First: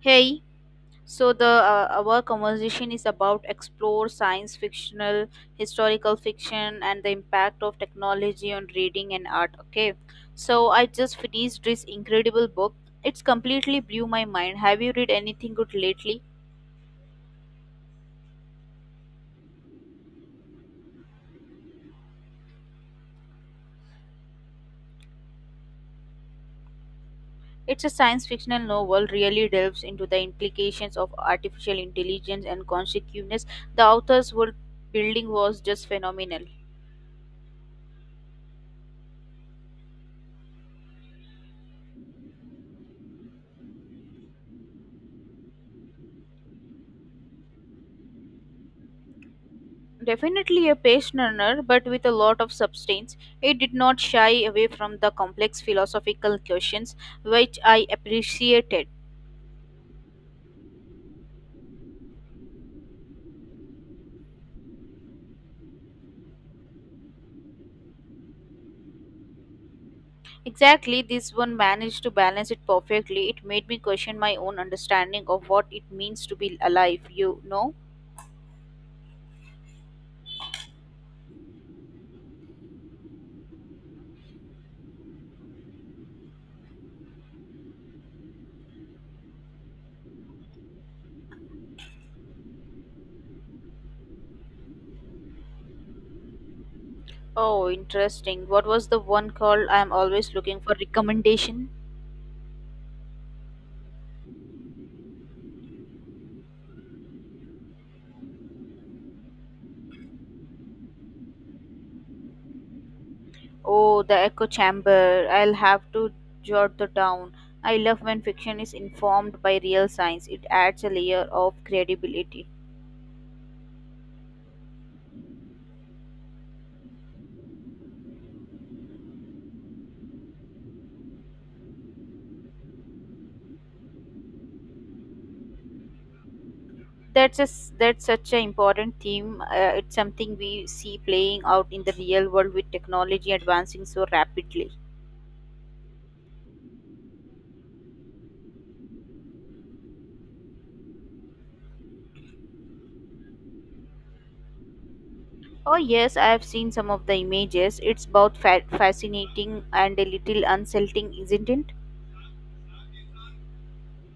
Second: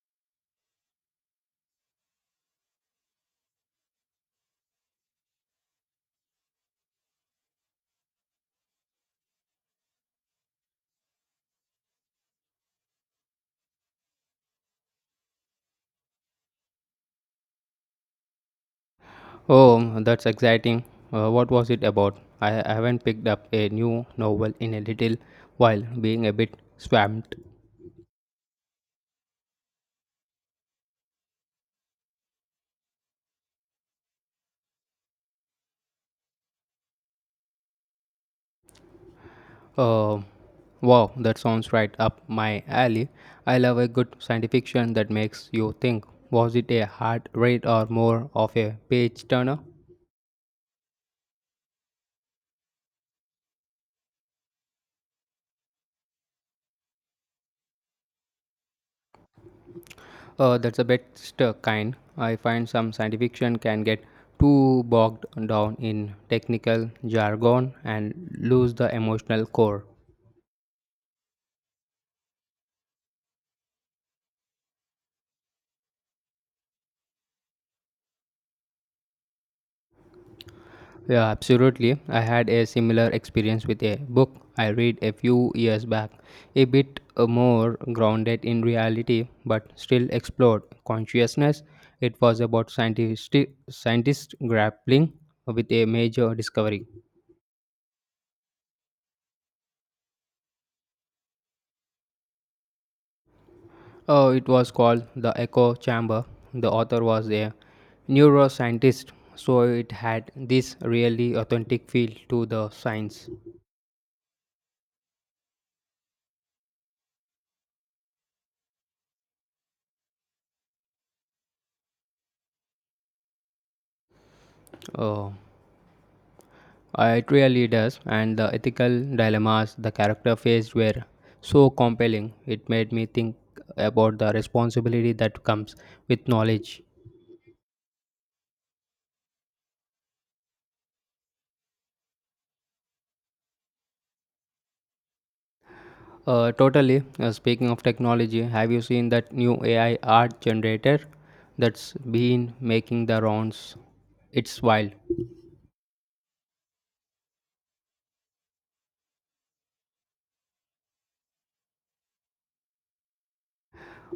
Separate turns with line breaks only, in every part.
Hey, so the our conversation is about explore science fictional, historical fiction, and the impact of technology on reading and art. Okay, so I just finished this incredible book. It's completely blew my mind. Have you read anything good lately?
Oh, that's exciting. What was it about? I haven't picked up a new novel in a little while, being a bit swamped.
It's a science fictional novel. Really delves into the implications of artificial intelligence and consciousness. The author's world building was just phenomenal.
Uh, wow, that sounds right up my alley. I love a good science fiction that makes you think. Was it a hard read or more of a page turner?
Definitely a page turner, but with a lot of substance. It did not shy away from the complex philosophical questions, which I appreciated.
That's the best kind. I find some science fiction can get too bogged down in technical jargon and lose the emotional core.
Exactly, this one managed to balance it perfectly. It made me question my own understanding of what it means to be alive, you know?
Yeah, absolutely. I had a similar experience with a book I read a few years back, a bit more grounded in reality, but still explored consciousness. It was about scientists grappling with a major discovery.
Oh, interesting. What was the one called? I am always looking for recommendation.
Oh, it was called The Echo Chamber. The author was a neuroscientist, so it had this really authentic feel to the science.
Oh, the echo chamber. I'll have to jot that down. I love when fiction is informed by real science. It adds a layer of credibility.
Oh. It really does, and the ethical dilemmas the character faced were so compelling. It made me think about the responsibility that comes with knowledge.
That's such an important theme. It's something we see playing out in the real world with technology advancing so rapidly.
Totally. Speaking of technology, have you seen that new AI art generator that's been making the rounds? It's wild.
Oh yes, I have seen some of the images. It's both fascinating and a little unsettling, isn't it?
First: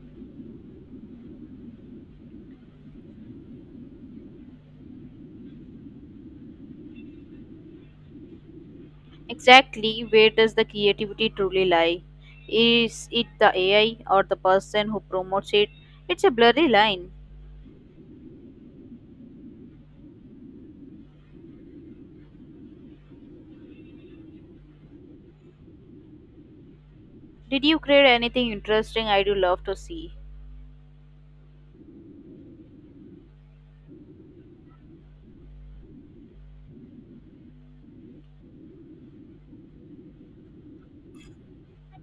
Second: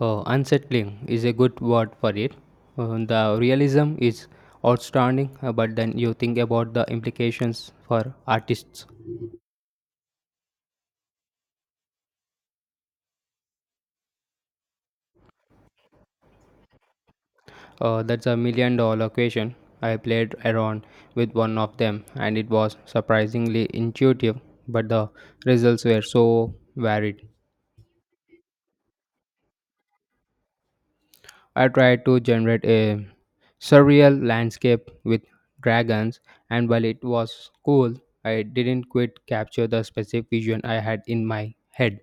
Unsettling is a good word for it. The realism is outstanding, but then you think about the implications for artists.
Exactly, where does the creativity truly lie? Is it the AI or the person who promotes it? It's a blurry line.
That's a million dollar question. I played around with one of them and it was surprisingly intuitive, but the results were so varied.
Did you create anything interesting? I do love to see.
I tried to generate a surreal landscape with dragons, and while it was cool, I didn't quite capture the specific vision I had in my head.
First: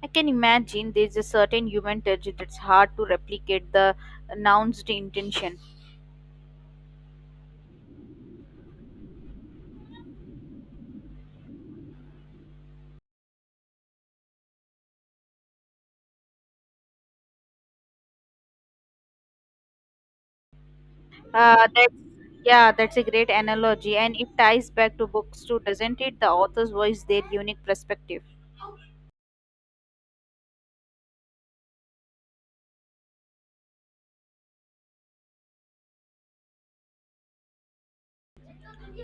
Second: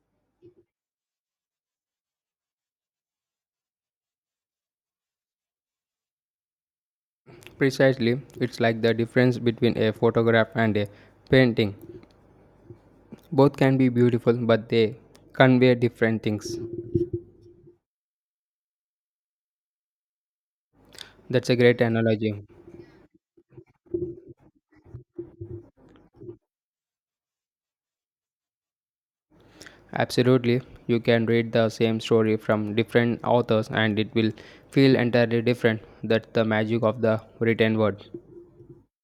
I can imagine there's a certain human touch that's hard to replicate the announced intention.
Precisely, it's like the difference between a photograph and a painting. Both can be beautiful, but they convey different things. That's a
Uh,
great
that's,
analogy.
yeah, that's a great analogy, and it ties back to books too, doesn't it? The authors voice their unique perspective.
Absolutely. You can read the same story from different authors and it will feel entirely different. That's the magic of the written word.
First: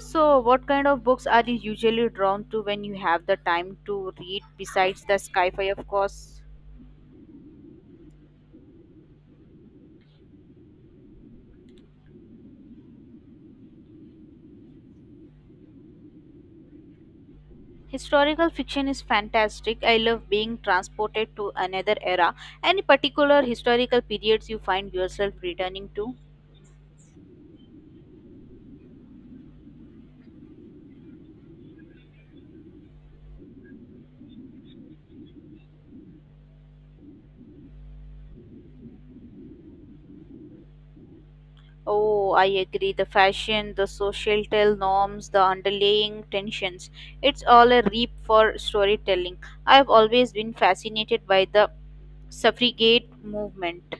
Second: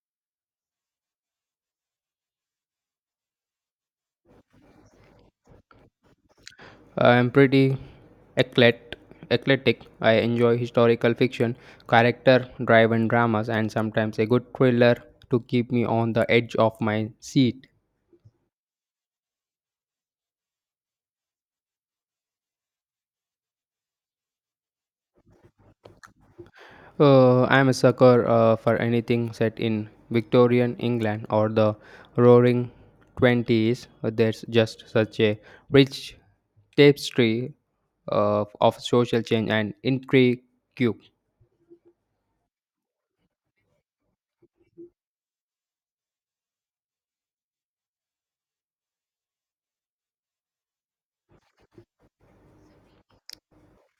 So, what kind of books are you usually drawn to when you have the time to read besides the sci-fi, of course?
I am pretty eclet- eclectic. I enjoy historical fiction, character driven dramas, and sometimes a good thriller to keep me on the edge of my seat.
Historical fiction is fantastic. I love being transported to another era. Any particular historical periods you find yourself returning to?
I'm a sucker for anything set in Victorian England or the Roaring Twenties. There's just such a rich tapestry of social change and intrigue.
Oh, I agree. The fashion, the societal norms, the underlying tensions. It's all a reap for storytelling. I've always been fascinated by the suffragette movement.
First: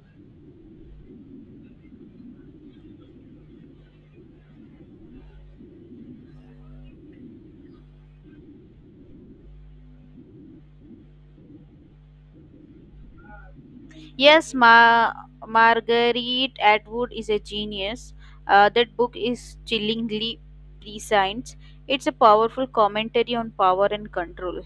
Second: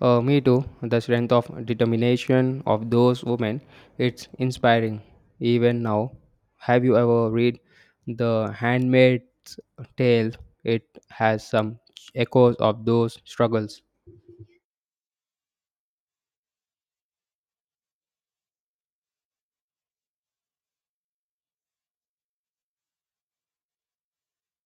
Me too. The strength of determination of those women, it's inspiring. Even now, have you ever read The Handmaid's Tale? It has some echoes of those struggles.
Yes, Marguerite Atwood is a genius. That book is chillingly prescient. It's a powerful commentary on power and control.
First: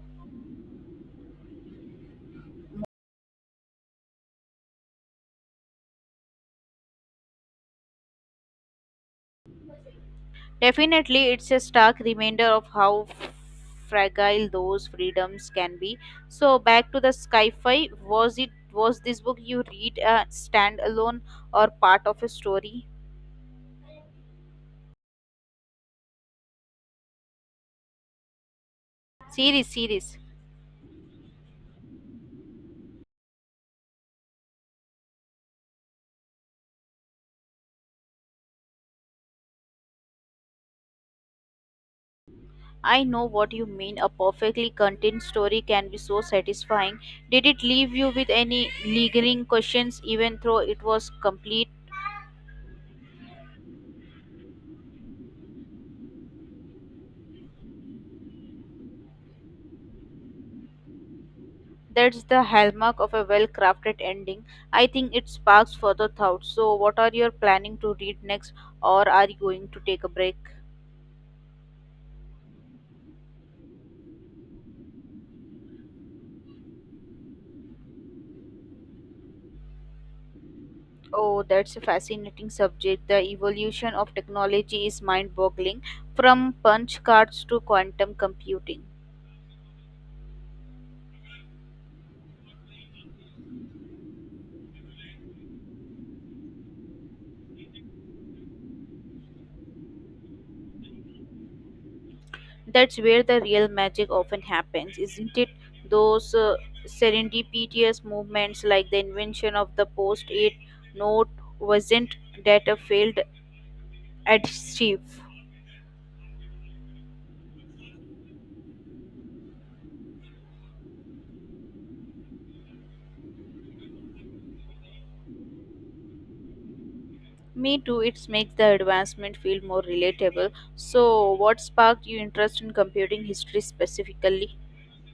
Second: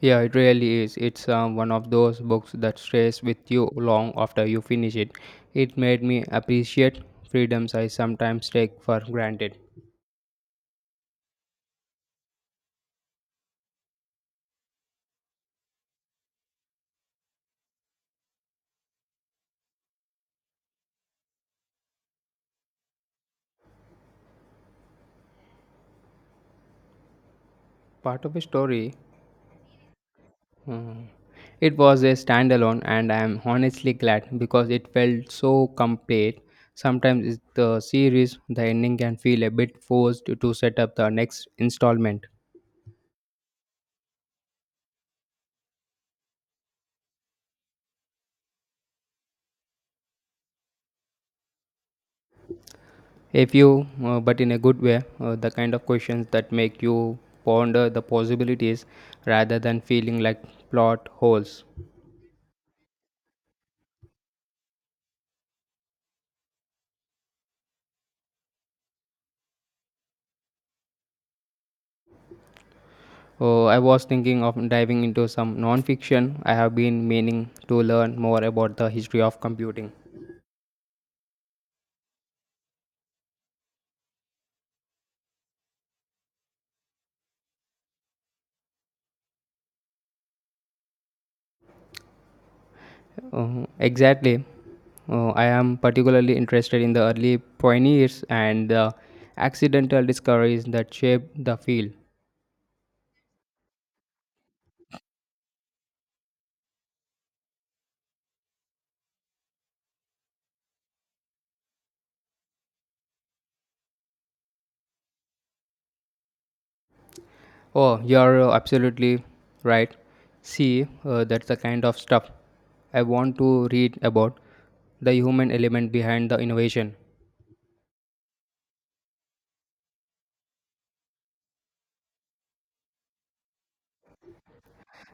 Yeah, it really is. It's one of those books that stays with you long after you finish it. It made me appreciate freedoms I sometimes take for granted.
Definitely, it's a stark reminder of how fragile those freedoms can be. So, back to the sci-fi. Was this book you read a standalone or part of a story?
Part of a story,
Series, series.
it was a standalone, and I am honestly glad because it felt so complete. Sometimes it's the series, the ending can feel a bit forced to set up the next installment.
I know what you mean. A perfectly contained story can be so satisfying. Did it leave you with any lingering questions, even though it was complete?
If you, But in a good way, the kind of questions that make you ponder the possibilities rather than feeling like plot holes.
That's the hallmark of a well crafted ending. I think it sparks further thought. So, what are you planning to read next, or are you going to take a break?
I was thinking of diving into some non-fiction. I have been meaning to learn more about the history of computing.
Oh, that's a fascinating subject. The evolution of technology is mind boggling, from punch cards to quantum computing.
Exactly. I am particularly interested in the early pioneers and the accidental discoveries that shaped the field.
That's where the real magic often happens, isn't it? Those serendipitous movements, like the invention of the post it note, wasn't that a failed adhesive?
Oh, you're absolutely right. See, that's the kind of stuff I want to read about the human element behind the innovation.
Me too, it makes the advancement feel more relatable. So, what sparked your interest in computing history specifically?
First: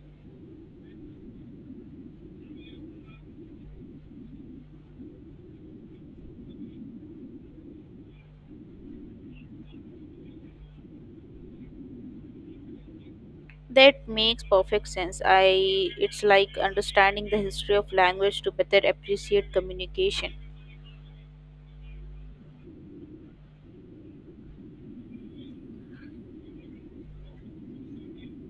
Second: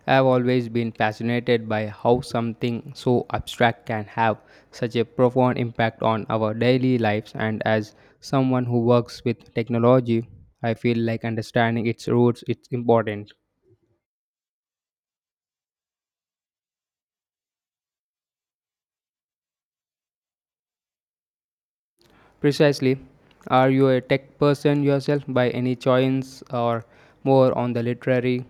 I've always been fascinated by how something so abstract can have such a profound impact on our daily lives, and as someone who works with technology, I feel like understanding its roots is important.
That makes perfect sense. I it's like understanding the history of language to better appreciate communication.
Precisely. Are you a tech person yourself by any chance or more on the literary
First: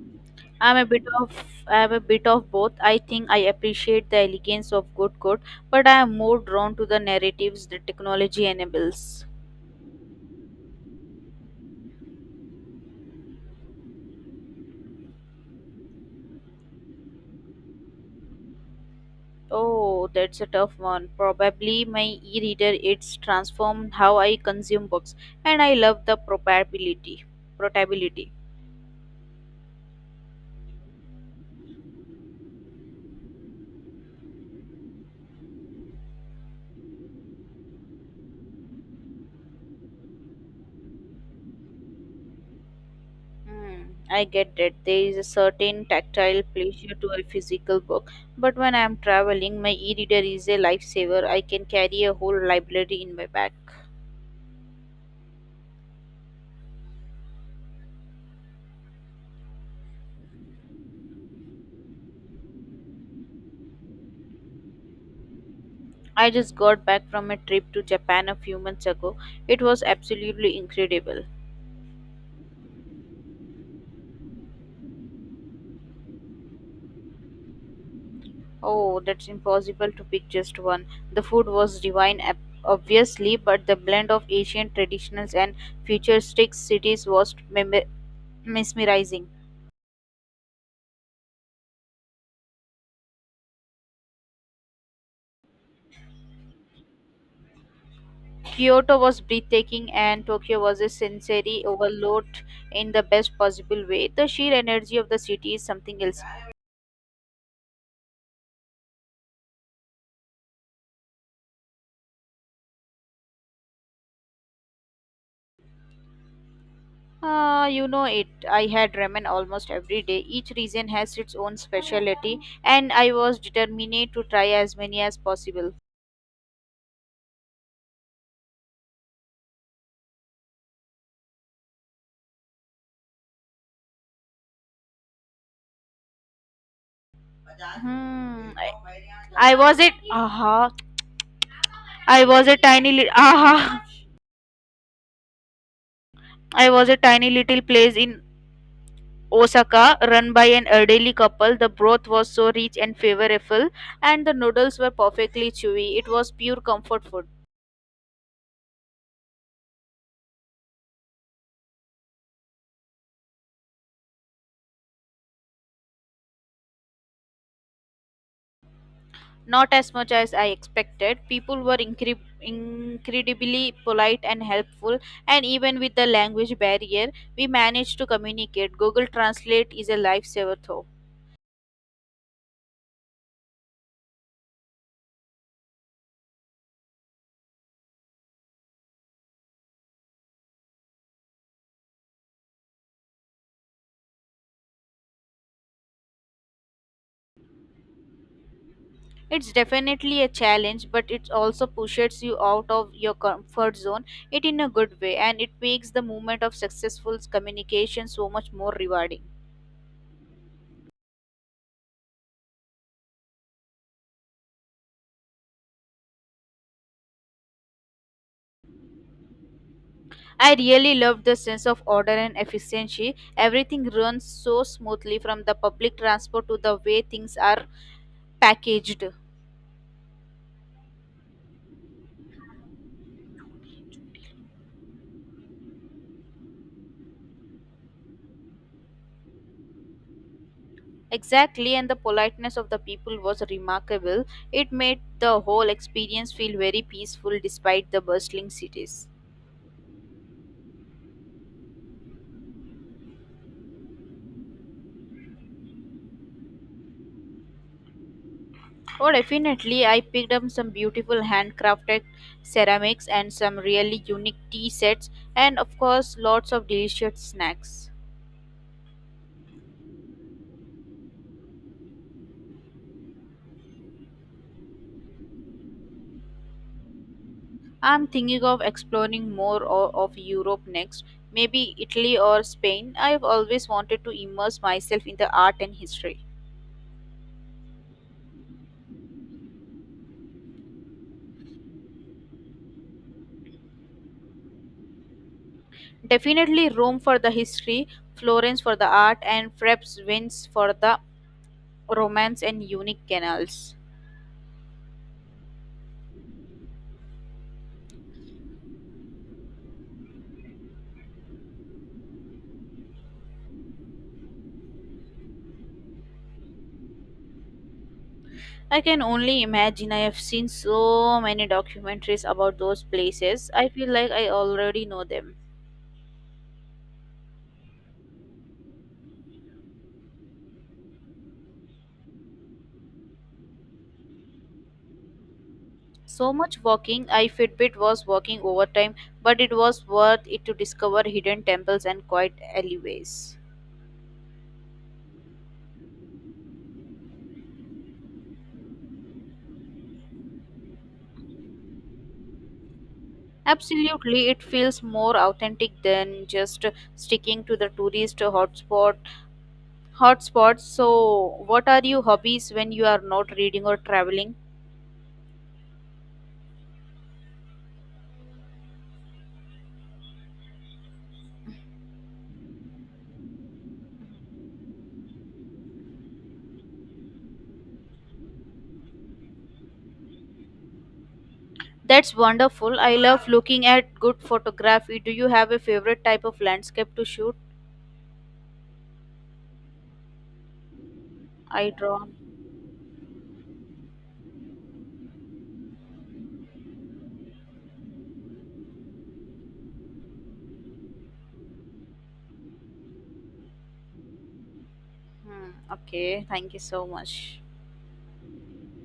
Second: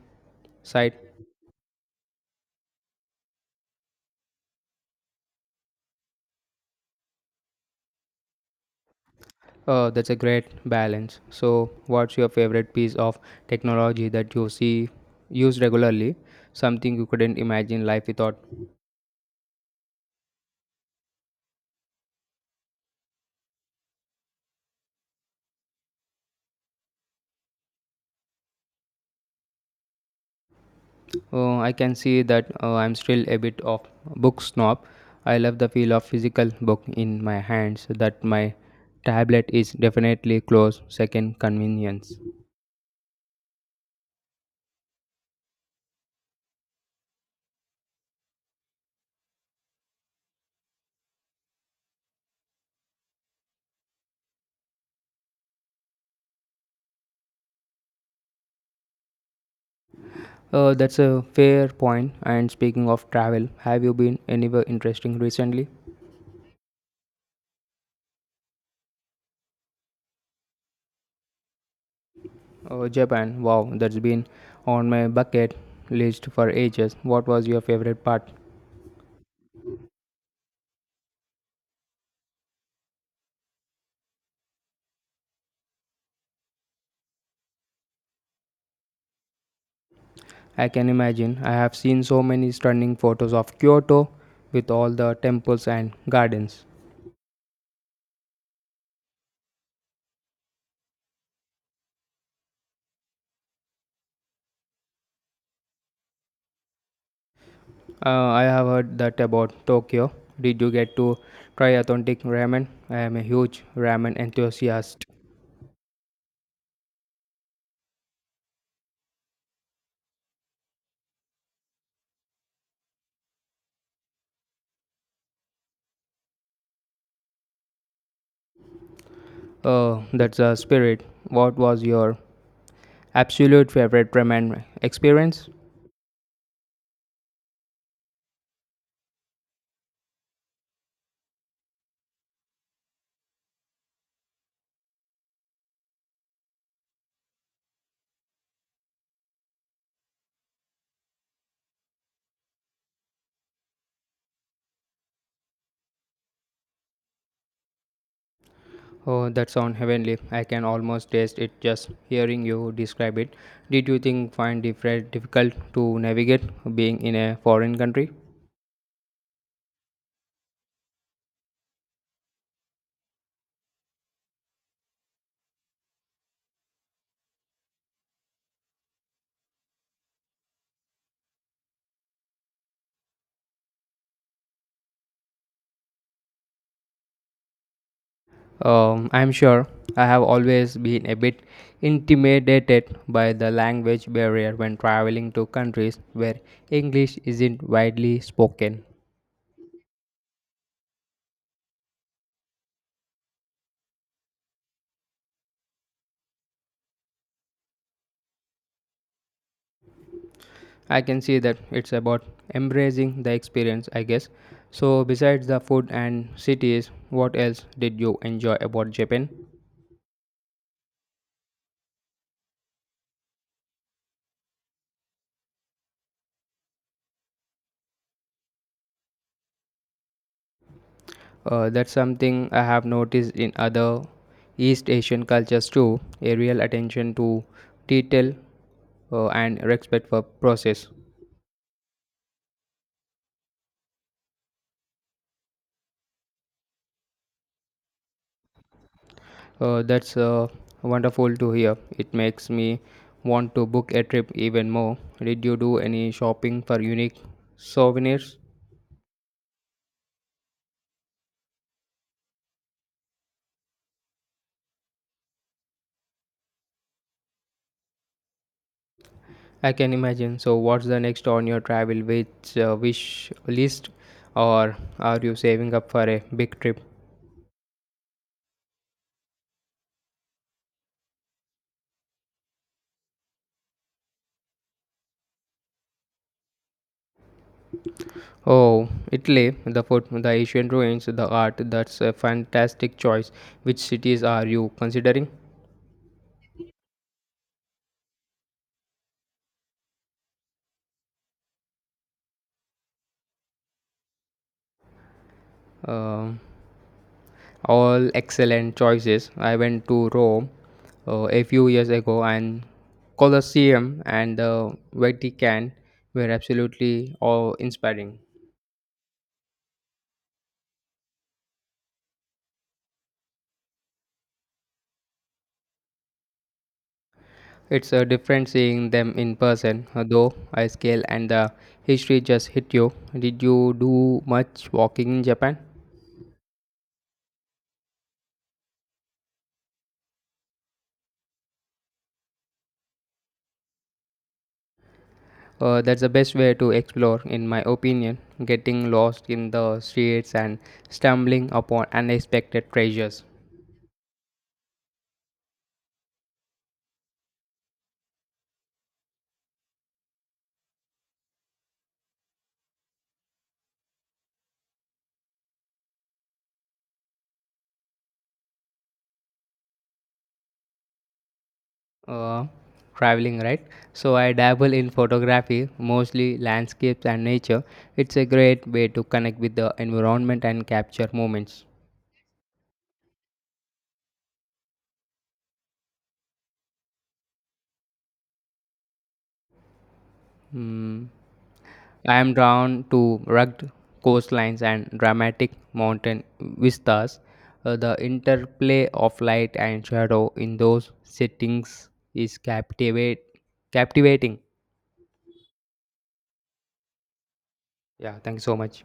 I'm a
side.
bit of I'm a bit of both. I think I appreciate the elegance of good code, but I am more drawn to the narratives the technology enables.
That's a great balance. So, what's your favorite piece of technology that you see used regularly? Something you couldn't imagine life without.
Oh, that's a tough one. Probably my e-reader, it's transformed how I consume books, and I love the portability.
I can see that I'm still a bit of book snob. I love the feel of physical book in my hands. That my tablet is definitely close second convenience.
Hmm, I get that there is a certain tactile pleasure to a physical book, but when I am traveling, my e-reader is a lifesaver. I can carry a whole library in my bag.
That's a fair point. And speaking of travel, have you been anywhere interesting recently?
I just got back from a trip to Japan a few months ago. It was absolutely incredible.
Oh, Japan. Wow, that's been on my bucket list for ages. What was your favorite part?
Oh, that's impossible to pick just one. The food was divine, obviously, but the blend of Asian traditionals and futuristic cities was mesmerizing.
I can imagine. I have seen so many stunning photos of Kyoto with all the temples and gardens.
Kyoto was breathtaking, and Tokyo was a sensory overload in the best possible way. The sheer energy of the city is something else.
I have heard that about Tokyo. Did you get to try authentic ramen? I am a huge ramen enthusiast.
You know it. I had ramen almost every day. Each region has its own specialty, and I was determined to try as many as possible.
Oh, that's a spirit. What was your absolute favorite ramen experience?
Hmm. I was it. Aha. I was a tiny little. Aha. I was a tiny little place in Osaka, run by an elderly couple. The broth was so rich and flavorful, and the noodles were perfectly chewy. It was pure comfort food.
Oh, that sounds heavenly. I can almost taste it just hearing you describe it. Did you think find it very difficult to navigate being in a foreign country?
Not as much as I expected. People were incredibly polite and helpful, and even with the language barrier, we managed to communicate. Google Translate is a lifesaver, though.
I'm sure I have always been a bit intimidated by the language barrier when traveling to countries where English isn't widely spoken.
It's definitely a challenge, but it also pushes you out of your comfort zone, it in a good way, and it makes the moment of successful communication so much more rewarding.
I can see that it's about embracing the experience, I guess. So, besides the food and cities, what else did you enjoy about Japan?
I really loved the sense of order and efficiency. Everything runs so smoothly, from the public transport to the way things are packaged.
That's something I have noticed in other East Asian cultures too a real attention to detail and respect for process.
Exactly, and the politeness of the people was remarkable. It made the whole experience feel very peaceful despite the bustling cities.
That's Wonderful to hear. It makes me want to book a trip even more. Did you do any shopping for unique souvenirs?
Oh definitely, I picked up some beautiful handcrafted ceramics and some really unique tea sets, and of course lots of delicious snacks.
I can imagine. So, what's the next on your travel which wish list, or are you saving up for a big trip?
I'm thinking of exploring more of Europe next, maybe Italy or Spain. I've always wanted to immerse myself in the art and history.
Oh, Italy, the food, the ancient ruins, the art, that's a fantastic choice. Which cities are you considering?
Definitely Rome for the history, Florence for the art, and perhaps Venice for the romance and unique canals.
Um all excellent choices. I went to Rome a few years ago, and Colosseum and the Vatican were absolutely awe inspiring.
I can only imagine. I have seen so many documentaries about those places. I feel like I already know them.
It's different seeing them in person, though I scale and the history just hit you. Did you do much walking in Japan?
So much walking. I Fitbit was walking overtime, but it was worth it to discover hidden temples and quiet alleyways.
That's the best way to explore, in my opinion, getting lost in the streets and stumbling upon unexpected treasures.
Absolutely, it feels more authentic than just sticking to the tourist hotspots. So, what are your hobbies when you are not reading or traveling?
Uh, Traveling, right? So, I dabble in photography, mostly landscapes and nature. It's a great way to connect with the environment and capture moments.
That's wonderful. I love looking at good photography. Do you have a favorite type of landscape to shoot?
Hmm.
I draw.
I am drawn to rugged coastlines and dramatic mountain vistas. The interplay of light and shadow in those settings is captivating.
Hmm, okay, thank you so much.
Yeah, thank you so much.